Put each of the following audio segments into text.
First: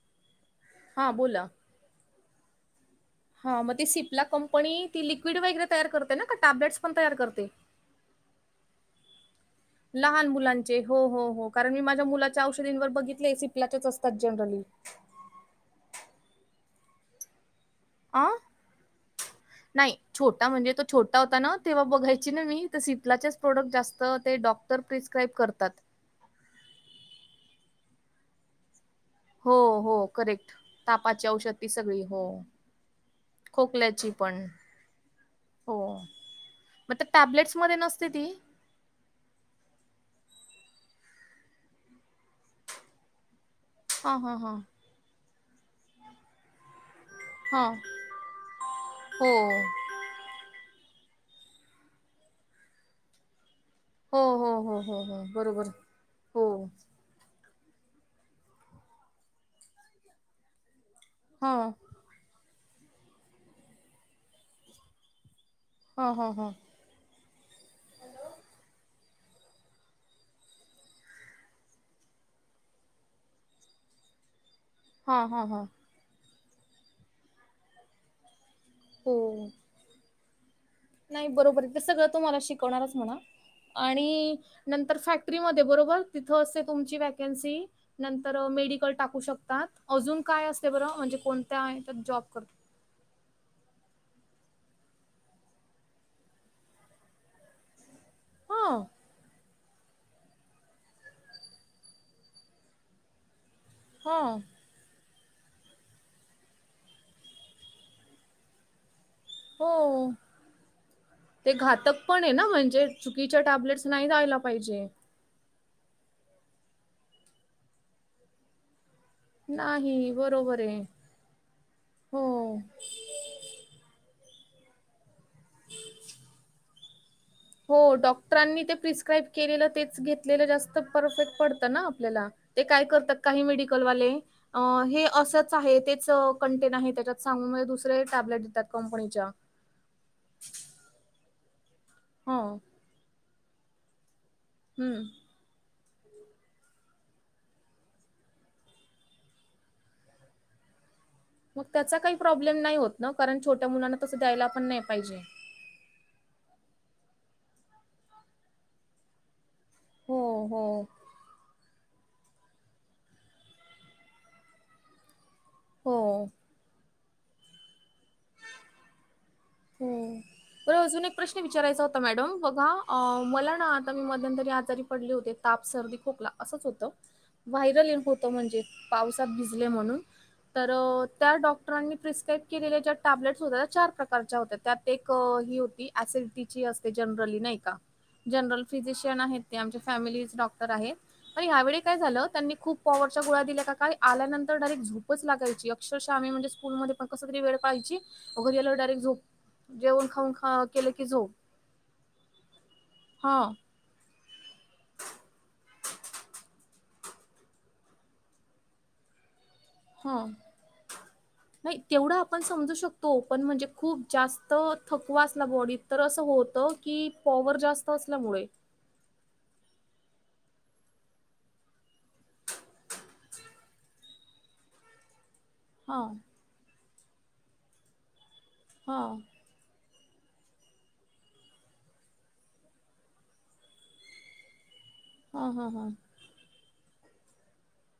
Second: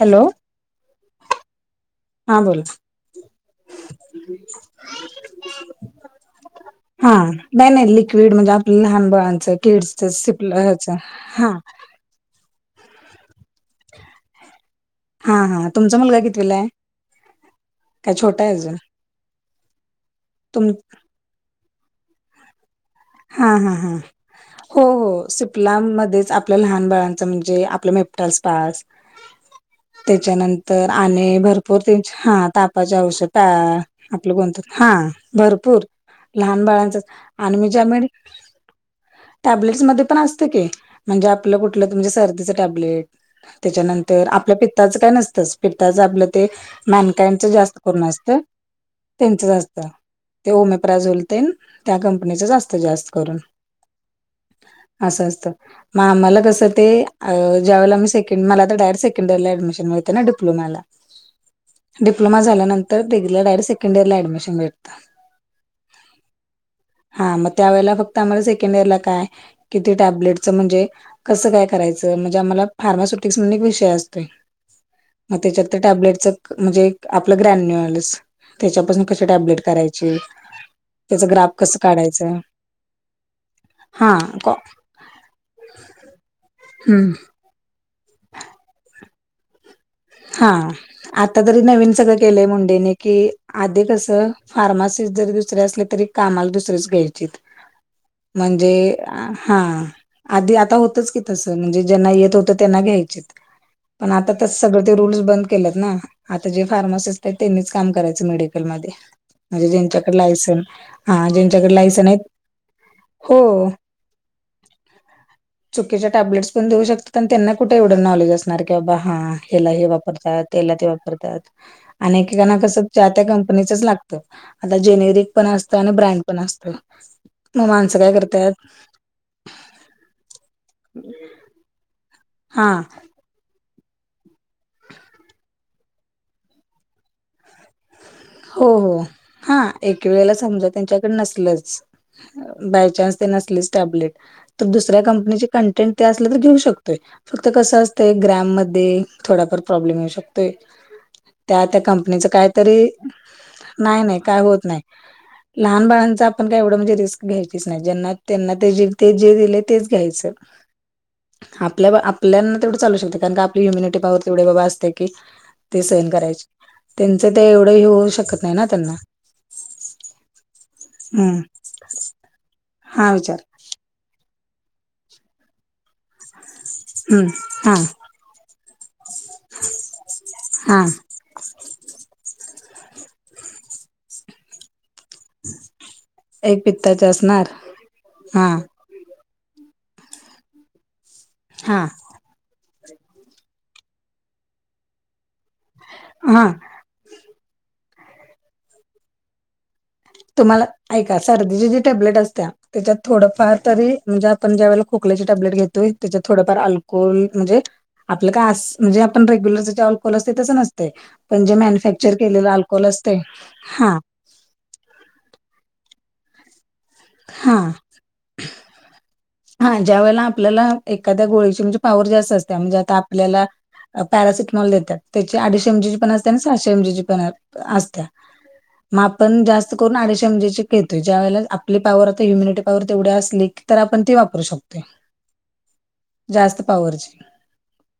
Hello? हां बोला. हां बोला. हां म ती सिप्ला कंपनी ती लिक्विड वगैरे तयार करते ना, का टॅबलेटस् पण तयार करते? नही लिक्विड, म्हणजे आ लहान मुलांचे ह्याच हो हो हो, हा कारण मी माझ्या मुला च्या औषधींवर बघितलय सिपलाचेच असतात, जनरली. हां हां तुमचा मुलगा कितवीला ये? आं? नाही छोटा, तुम म्हणजे तो छोटा होता ना, तेव्हा बघायची ना मी त सिप्लाचेच हा प्रोडक्ट हा जास्त, ते डॉक्टर प्रिस्क्राईब करतात. मधेच आप पल्या लहान बाळांचं, म्हणजे आपलं मेफ्तास पाज हो हो करेक्ट त्याच्यानंतर तापाची आणि औषध ती भरपूर सगळी तेंची हो. हा तापाचे औषध पा, खोकल्याची आपलं पण कोणत? हां हो भरपूर, लहान मग बाळांच त्या आणि मी टॅब्लेट्समध्ये ज्या मेडी नसते ती टॅबलेट्स मध्ये पण असत की, म्हणजे आपलं कुठलं तुमचं सर्दीचं टॅबलेट. हां त्याच्यानंतर हां हां आपल्या पित्ताचं काय नसतच, पित्ताचं आपलं ते मॅनकाइंडच हां जास्त करून असत, त्यांचंच हो. आसत. ते ओमेप्रा झोल तेन, त्या कंपनीच च जास्त करून. हो हो हो हो हो असं असत, बरोबर म आम्हाला हो कसं ते अं ज्यावेळेला मी सेकंड, मला तर डायरेक्ट सेकंड इअर ला अँडमिशन मिळतं ना, डिप्लोमाला. हा. डिप्लोमा झाल्यानंतर, डिग्री ला डायरेक्ट सेकंड इयर ला अँडमिशन भेटंत. हा हा हा. हां, म त्यावेेळेला फक्त आम्हाला सेकंड इयर ला काय? किती टॅबलेटच म्हणजे कसं काय करायचं? म्हणजे आम्हाला फार्मास्युटिक्स म्हणुन एक विषय असतोय. हा म हा हा त्याच्यात ते टॅबलेटच म्हणजे आपलं ग्रॅन्युअलस त्याच्यापासनं हो कशी टॅब्लेट करायची? नाही बरोबर आहे ते सगळं तुम्हाला शिकवणारच म्हणा हा आणि कॉ नंतर फॅक्टरीमध्ये बरोबर तिथं असते तुमची हम्म व्हॅकन्सी नंतर मेडिकल टाकू शकतात अजून काय हा असते बरं म्हणजे आता तरी कोणत्या नवीन याच्यात सगळं जॉब करत केलंय मुंडेने कि आधी कसं फार्मासिस्ट जरी दुसरे असले तरी कामाला दुसरेच घ्यायचीत हा म्हणजे आं हा आधी आता होतच की तसं म्हणजे ज्यांना येत होतं त्यांना घ्यायचेत पण हा आता तर सगळं रूल्स बंद केलेत ना आता जे फार्मासिस्ट आहेत त्यांनीच काम करायचं मेडिकलमध्ये हो म्हणजे ज्यांच्याकडे लायसन हा ते ज्यांच्याकडे घातक लायसन पण आहेत आहे ना म्हणजे हो चुकीच्या टॅबलेट्स नाही जायला पाहिजेत. चुकीच्या टॅब्लेट्स पण देऊ शकतात, आणि त्यांना कुठे एवढं नॉलेज असणार की बाबा हा हेला हे नाही वापरतात, बरोबर तेला आहे ते वापरतात, आणि एक- एक काना हो कसं चा त्या कंपनीच लागत, असं जेनेरिक पण असत, ब्रँड पण असत. हो डॉक्टरांनी ते प्रिस्क्राईब केलेलं तेच घेतलेलं जास्त परफेक्ट पडत ना आपल्याला, ते हा काय करतात काही मेडिकल वाले, अं हे असच आहे तेच कंटेंट आहे त्याच्यात सांग हो, हो हा एक वेळेला समजत त्यांच्याकडे नसलच, हो बाय चान्स ते नसलच टॅबलेट तर हम्म दुसर्या कंपनीचे कंटेंट तो असला तर घेऊ शकतोय फक्त कसं असतंय, ग्राम मध्ये थोडाफार प्रॉब्लेम येऊ शकतोय. त्या मग त्या त्याचा काय कंपनीच प्रॉब्लेम नाही काहीतरी होत ना, कारण छोट्या मुलांना नाही तसं नाही काय द्यायला होत पण नाही पाहिजे. लहान बाळांच आपण काय एवढं म्हणजे रिस्क घ्यायचीच नाही, ज्यांना -त्यांना ते जे ते जे दिले तेच हो द्यायचं. हो आपल्या, आपल्याना तेवढं चालू शकते कारण की आपली इम्युनिटी पाॅवर तेवढ बाबा असते की ते सहन हो. करायचे, त्यांच ते एवढं होऊ शकत नाही ना त्यांना. होय, बरं अजून एक प्रश्न हम्म विचारायचा होता मॅडम, बघा हा विचार मला ना मध्यंतरी आजारी पडले होते ताप, सर्दी, खोकला असच होत हम्म हा व्हायरल इन्स्पे ते म्हणजे पावसात भिजले म्हणून, तर हा त्या डॉक्टरांनी प्रिस्क्राईब केलेल्या ज्या टॅब्लेट्स होत्या त्या चार प्रकारच्या होत्या त्यात एक ही होती, एक ऍसिडिटीची असते पित्ताचे जनरली असणार नाही का? हा जनरल फिजिशियन आहेत ते आमच्या फॅमिली डॉक्टर आहेत, तर ह्यावेळी हा काय झालं त्यांनी खूप पॉवरच्या गोळा दिल्या का काय, आल्यांतर डायरेक्ट झोपच लागायची अक्षरशः आम्ही हा म्हणजे स्कूलमध्ये पण कस तरी वेळ पाहची, म घरी आल्यावर डायरेक्ट झोप जेवण खाऊन खा तुम्हाला, केलं की ऐका झोप सर्दीचीजी टॅबलेट असत्या त्याच्यात हा थोडफार तरी म्हणजे आपण ज्या वेळी खोकल्याचे टॅब्लेट घेतोय त्याच्यात थोडंफार अल्कोहोल म्हणजे आपलं काय असं, म्हणजे आपण रेग्युलरच अल्कोहोल हा असतय तसं नसतय, जे नाही मॅनुफॅक्चर तेवढं आपण केलेलं अल्कोहोल असतय. हा तो थकवा असला बॉडीत तर असं होतं, की पॉवर जास्त असल्यामुळे? हा ज्या वेळेला आपल्याला एखाद्या गोळीची म्हणजे पाॅवर जास्त असततीया, म्हणजे आता आपल्याला पॅरासिटमॉल देत्यात त्येच्या आधी एम, जी ची हा पण असत्या, आणि सहाशे एम, जी ची पण असत्या हा मग आपण जास्त करून आडीचशे एम, जी ची घेतोय ज्या वळेला आप आपली पावर आता इम्युनिटी पॉवर तेवढ्या असली तर आपण ती वापरू शकतोय. हा हा हा. जास्त पावरची.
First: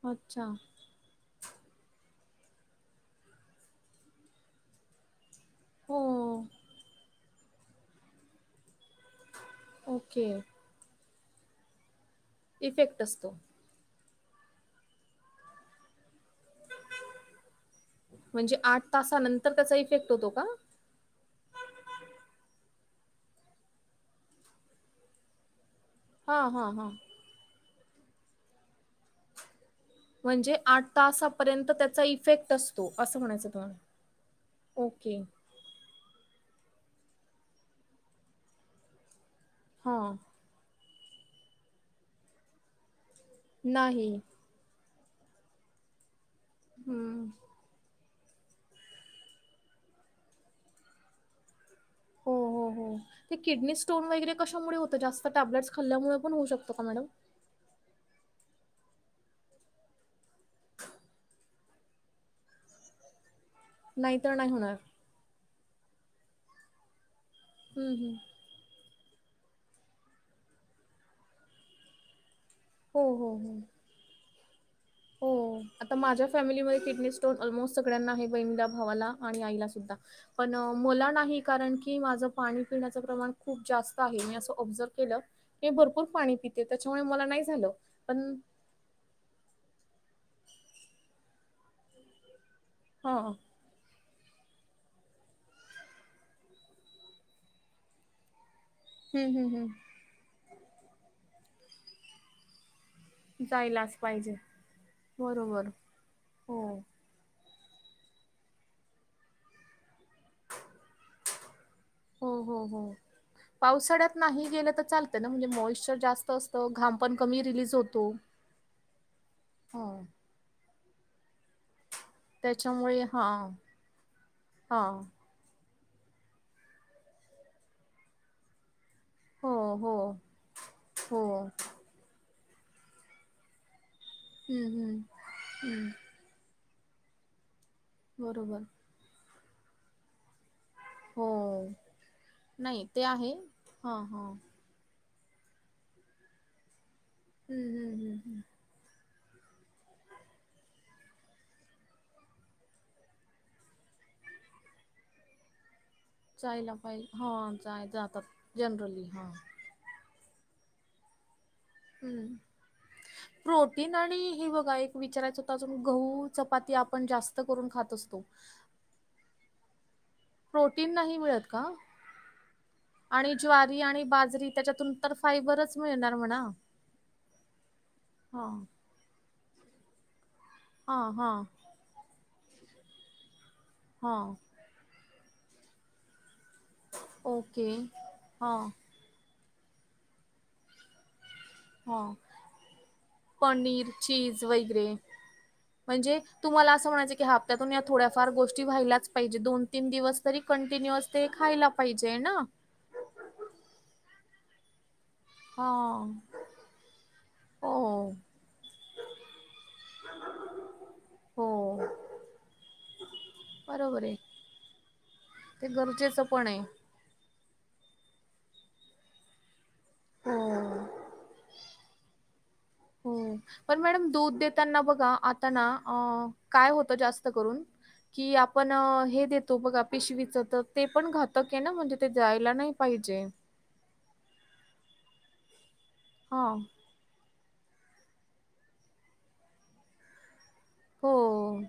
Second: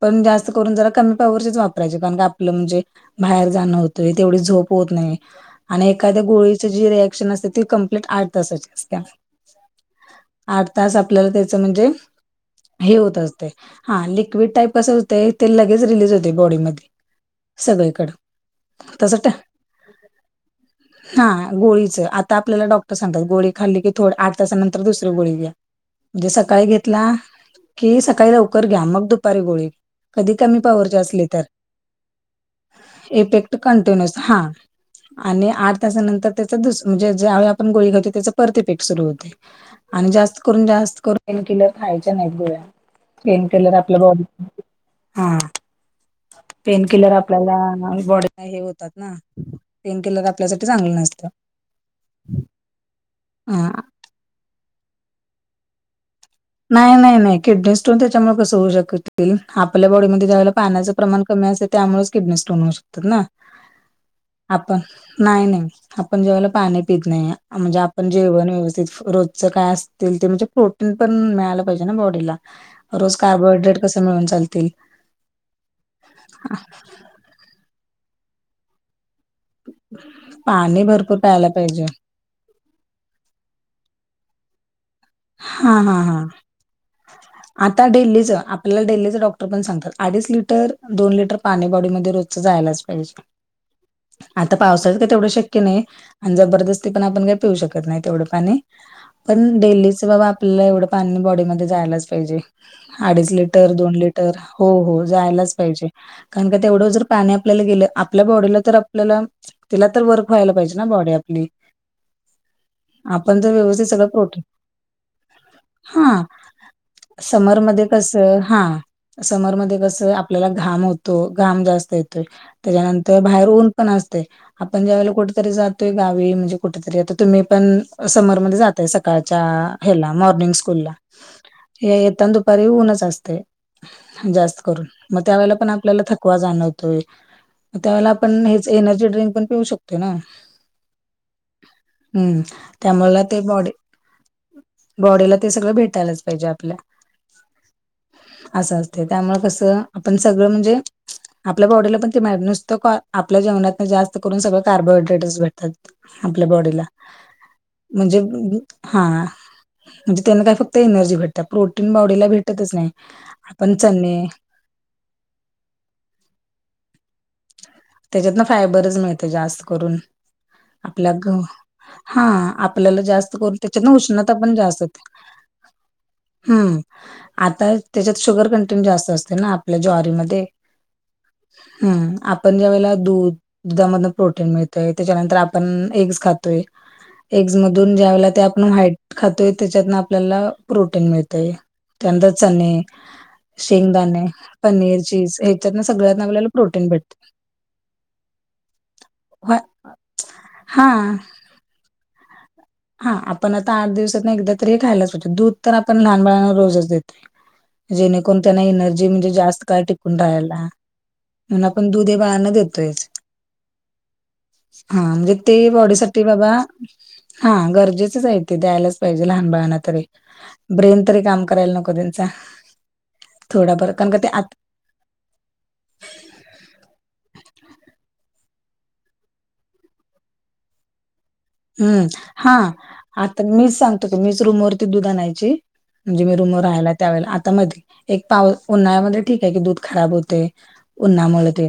पण अच्छा जास्त करून जरा कमी पावरची वाप रायची. कारण की आपलं म्हणजे बाहेर जाणं होतंय. तेवढी झोप होत नाही. आणि हो एखाद्या गोळीच जी रिएक्शन असते. ती कंप्लीट आठ तासाची असते. ओके. तास आपल्याला त्याच म्हणजे, हे इफेक्ट होत असतो असतेय. हा लिक्विड टाईप अस तेय. ते लगेच रिलीज होते बॉडीमध्ये. सगळीकड. म्हणजे आठ तासानंतर त्याचा इफेक्ट होतो का? हा गोळीचं. आता आपल्याला डॉक्टर सांगतात गोळी खाल्ली की, थो आठ तासा नंतर दुसरी गोळी घ्या. म्हणजे हा सकाळी हा हा घेतला की, सकाळी लवकर घ्या. मग दुपारी गोळी. कधी म्हणजे कमी आठ पवरचे असले तर. तासापर्यंत त्याचा इफेक्ट असतो असं म्हणायचं इफेक्ट तुम्हाला कंटिन्युअस. हा. ओके आणि आठ त्याच्यानंतर त्याचा दुस म्हणजे, ज्यावेळी आपण गोळी खातो त्याच परत इफेक्ट सुरु होतेय. आणि हां जास्त करून जास्त करु पेन किलर खायच्या नाहीत. गोळ्या पेन किलर आपल्या नाही बॉडी हा, पेनकिलर हम्म आपल्याला बॉडी हे होतात ना. पेन किलर आपल्यासाठी चांगलं नसतं. हो हो हो. ते हा किडनी स्टोन वगैरे कशामुळे होतं? जास्त टॅब्लेट्स खाल्ल्यामुळे पण होऊ शकत? नाय नाय नाय. किडनी स्टोन त्याच्यामुळे कसं होऊ शकतील. आपल्या बॉडीमध्ये ज्यावेळे पाण्याचं प्रमाण कमी असेल त्यामुळेच किडनी स्टोन होऊ शकतात ना. नाहीतर नाही होणार. आपण, नाही नाही आपण ज्या वेळेला पाणी पित नाही. म्हणजे हं, आपण हं. जेवण व्यवस्थित. रोजचं काय असतील ते. म्हणजे प्रोटीन पण मिळाला पाहिजे ना बॉडीला. हो, रोज हो, हो. कार्बोहायड्रेट कस मिळून चालतील. हो. आता माझ्या फॅमिलीमध्ये किडनी स्टोन ऑलमोस्ट सगळ्यांना आहे. बहिल्या, भावाला. आणि आईला सुद्धा. पण पाणी मला भरपूर नाही प्यायला कारण पाहिजे की माझं पाणी पिण्याचं प्रमाण खूप जास्त आहे. मी असं ऑब्झर्व केलं. मी हा हा भरपूर हा पाणी पिते त्याच्यामुळे मला नाही झालं. पण मला डेलीचे डॉक्टर पण सांगतात. अडीच लिटर, दोन लिटर पाणी बॉडीमध्ये रोजच जायलाच पाहिजे. हां आता पावसाळ काय तेवढं शक्य नाही. आणि जबरदस्ती पण आपण काही पिऊ शकत नाही तेवढं पाणी. हं, हं, पण हं. डेलीच बाबा आपल्याला एवढं पाणी बॉडीमध्ये जायलाच पाहिजे. अडीच लिटर, दोन जायलाच लिटर पाहिजे. हो हो जायलाच बरोबर. पाहिजे. कारण का हो. तेवढं जर पाणी आपल्याला गेलं. आपल्या बॉडीला तर आपल्याला तिला तर वर्क व्हायला पाहिजे ना. बॉडी आपली. हो हो हो. आपण जर व्यवस्थित सगळं पावसाळ्यात प्रोटीन नाही गेलं त चाल त ना. म्हणजे मॉइशचर हां. जास्त असत. घाम पण कमी रिलीज समरमध्ये होतो. कसं हां. समरमध्ये कसं आपल्याला घाम होतो. घाम जास्त येत य. त्याच्यामुळे त्याच्यानंतर हा बाहेर ऊन पण असतय. हा आपण ज्या वळेला कुठ री जातोय गावी. म्हणजे कुठेतरी आता तुम्ही पण समरमध्ये जातय. सकाळच्या हो हो हेला मॉर्निंग स्कूल ला. हो येताना दुपारी ऊनच असतय. जास्त हम्म करून. हम्म मग त्यावेळेला पण हम्म आपल्याला थकवा जाणवतोय. त्यावेळेला आपण बरोबर हेच एनर्जी ड्रिंक पण पिऊ शकतोय ना. हो हम्म, त्यामुला ते बॉडी हां, हां बॉडीला ते सगळं भेटायलाच पाहिजे आपल्या ह, ह, ह, ह असं असते त्यामुळे कसं आपण सगळं म्हणजे आपल्या बॉडीला पण ते नुसतं आपल्या जेवणातून जास्त करून सगळं कार्बोहायड्रेटस भेटतात आपल्या जायला बॉडीला पाहिजे हा जाय म्हणजे जातात जनरली हा म्हणजे त्यांना काय फक्त एनर्जी भेटत प्रोटीन बॉडीला हम्म भेटतच नाही आपण प्रोटीन आणि चणे हे बघा एक विचारायचं होत अजून गहू चपाती आपण जास्त करून खातो त्याच्यात ना फायबरच मिळतय जास्त करून प्रोटीन आपल्या नाही मिळत का हा आपल्याला आणि जास्त करून ज्वारी त्याच्यान आणि उष्णता बाजरी पण जास्त त्याच्यातून होते तर फायबरच मिळणार म्हणा. हम्म आता त्याच्यात शुगर हा कंटेंट जास्त असते ना आपल्या ज्वारीमध्ये हा, हा हम्म आपण ज्या वेळेला दूध दुधा मधन हा प्रोटीन मिळत त्याच्यानंतर आपण एग्स खातोय एग्स ओके मधून ज्या वेळेला ते हा आपण व्हाईट खातोय त्याच्यातन आपल्याला प्रोटीन मिळतय हा त्यानंतर चणे पनीर शेंगदाणे, चीज वगैरे पनीर, चीज ह्याच्यात न म्हणजे सगळ्यात आपल्याला तुम्हाला प्रोटीन असं भेट म्हणायचं हप्त्यातून या थोड्या फार गोष्टी व्हायलाच पाहिजे व्हा दोन, तीन दिवस तरी हा. कंटिन्युअस ते खायला पाहिजे ना हा आपण आता आठ दिवसात ना एकदा तरी खायलाच वाटत दूध हा तर आपण लहान बाळांना रोजच देतो हो जेणेकरून त्यांना एनर्जी म्हणजे जास्त काय टिकून राहायला हो अन आपण दूध हे बाळांना देतोयच बरोबर आहे हा म्हणजे ते बॉडी गरजेचं साठी पण बाबा आहे हा गरजेचच आहे ते द्यायलाच पाहिजे लहान बाळांना तरी हो ब्रेन तरी काम करायला नको त्यांचा हो पण थोडाफार मॅडम कारण का ते दूध देताना बघा आता ना काय होतं जास्त करून कि आपण हे देतो बघा पिशवीच तर ते पण घात त क ना म्हणजे ते द्यायला नाही पाहिजे तर मीच सांगतो क मीच रूम वरती दूध आणायची म्हणजे मी हां. रूमवरर राहायला त्यावेळेला आता मध्ये एक पाव उन्हाळ्यामध्ये ठीक आहे की दूध खराब होतय हो. उन्हामुळे ते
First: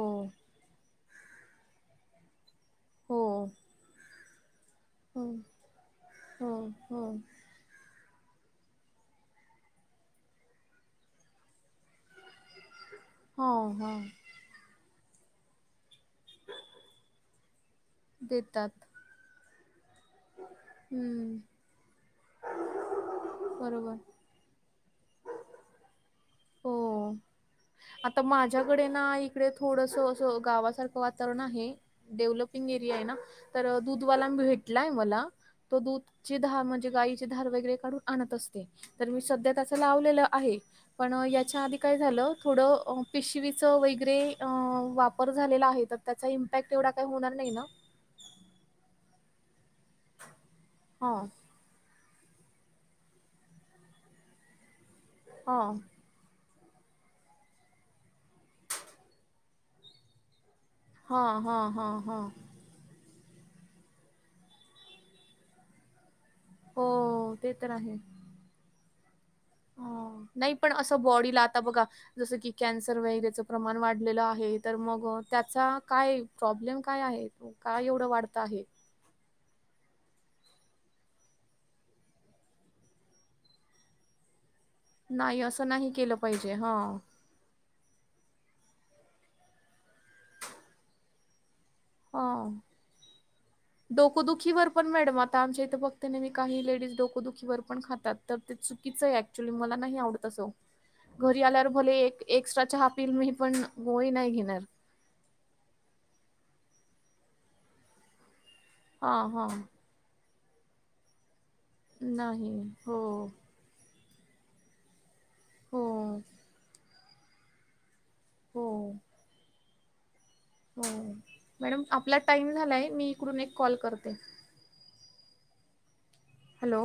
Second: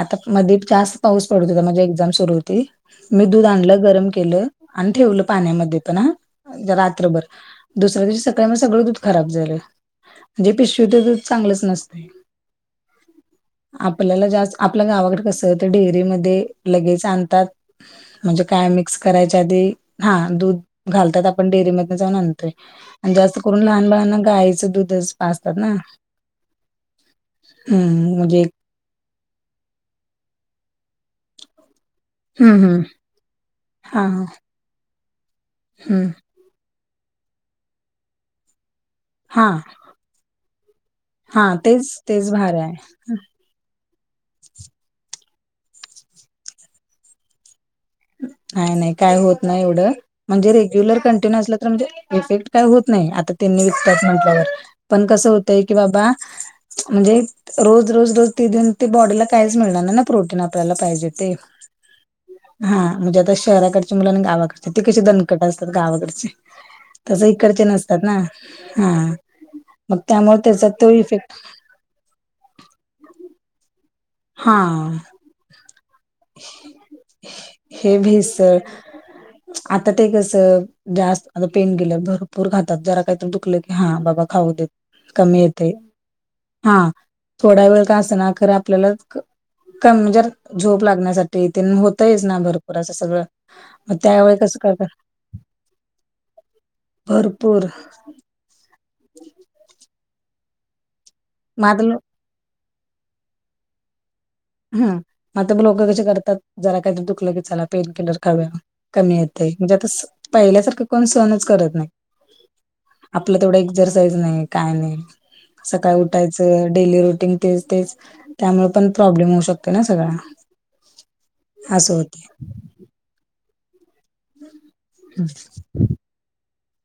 आता मध्ये जास्त पाऊस पडत होता माझी एक्झाम सुरू होती हो. मी दूध आणलं गरम केलं आणि ठेवलं हो. पाण्यामध्ये पण हो. हा हो. रात्रभर दुसऱ्या दिवशी सकाळी म सगळं दूध खराब झालं म्हणजे पिशवी ते दूध चांगलंच नसतं हो, हां. आपल्याला जास्त आपल्या गावाकडे कस ते डेअरीमध्ये लगेच आणतात म्हणजे काय देतात. आम्ही मिक्स करायच्या आधी हा दूध घालतात हं. आपण डेअरी मधन जाऊन आणाय देतोय अन जास्त करून लहान बरोबर. मुलांना गायचं दुध पाजतात ना हो हम्म आता म्हणजे माझ्या कडे ना इकडे थोडस अस गावासारखं वातावरण आहे हम्म डेव्हलपिंग हम्म एरिया आहे ना तर हा दूधवाला भेटलाय मला तो दूध हम्म ची धार म्हणजे गायीची धार वगैरे काढून आणत असते तर मी हा सध्या त्याच लावलेलं आहे अ हा याच्या आधी काय तेच तेच झालं भारी थोड आहे. पिश शिवीच वगैरे वापर झालेला आहे तर त्याचा इम्पॅक्ट एवढा काही होणार नाही ना नाही, नाही काय होत नाही एवढं म्हणजे रेग्युलर हा कंटिन्यू अस म्हणजे इफेक्ट काही होत नाही आता त्यांनी विकतात म्हटल्यावर पण कस हा होतय की बाबा म्हणजे रोज-रोज दुध ते देऊन ते बॉडीला काहीच मिळणार नाही ना प्रोटीन आपल्याला पाहिजे. हा ते हा हा हा हा म्हणजे आता शहराकडचे मुल गावाकडचे ते कसे दनकट असतात गावाकडचे. हो तस ते इकडचे तर आहे. नसतात ना हा. मग हो. त्यामुळ नाही त्याचा पण तो असं इफेक्ट [unintelligible] बघा जस की कॅन्सर वगैरेच प्रमाण वाढलेलं आहे तर हा मग त्याचा काय प्रॉब्लेम काय आहे तो? काय हे एवढ वाढत भेसळ आहे? आता ते कसं जास्त आता पेन किलर भरपूर खातात जरा काहीतरी दुखल की हां बाबा खाऊ देत. नाही कमी अस येते नाही केल पाहिजे हा. थोडा वेळ का असना खर आपल्याला कमजर झोप लागण्यासाठी दुखतयच ना हां. भरपूर अस सगळ मग त्यावेळी कसं का कर त्या नेहमी काही लेडीज डोकोदुखीवर पण खातात. तर ते चुकीचं आहे ऍक्च्युली मला नाही आवडत अस घरी आल्यावर मग भले आता एक एक्स्ट्रा चहा पीइल मी पण गोळी नाही घेणार. हम्म म आता मग लोकं कशी करतात जरा काहीतरी दुखलं की चला पेन किलर खाऊया. कमी हां, येत हां. आहे म्हणजे आता पहिल्यासारखं कोण सहणच करत नाही नाही. हो. आपलं तेवढं एक. एक्झरसाईज नाही काय नाही हो. सकाळी उठायचं डेली रुटीन तेच तेच. त्यामुळे पण हो. प्रॉब्लेम होऊ शकतो ना सगळा. हो मॅडम असं होत आपला टाइम झालाय मी इकडून एक कॉल करते. [unintelligible] हॅलो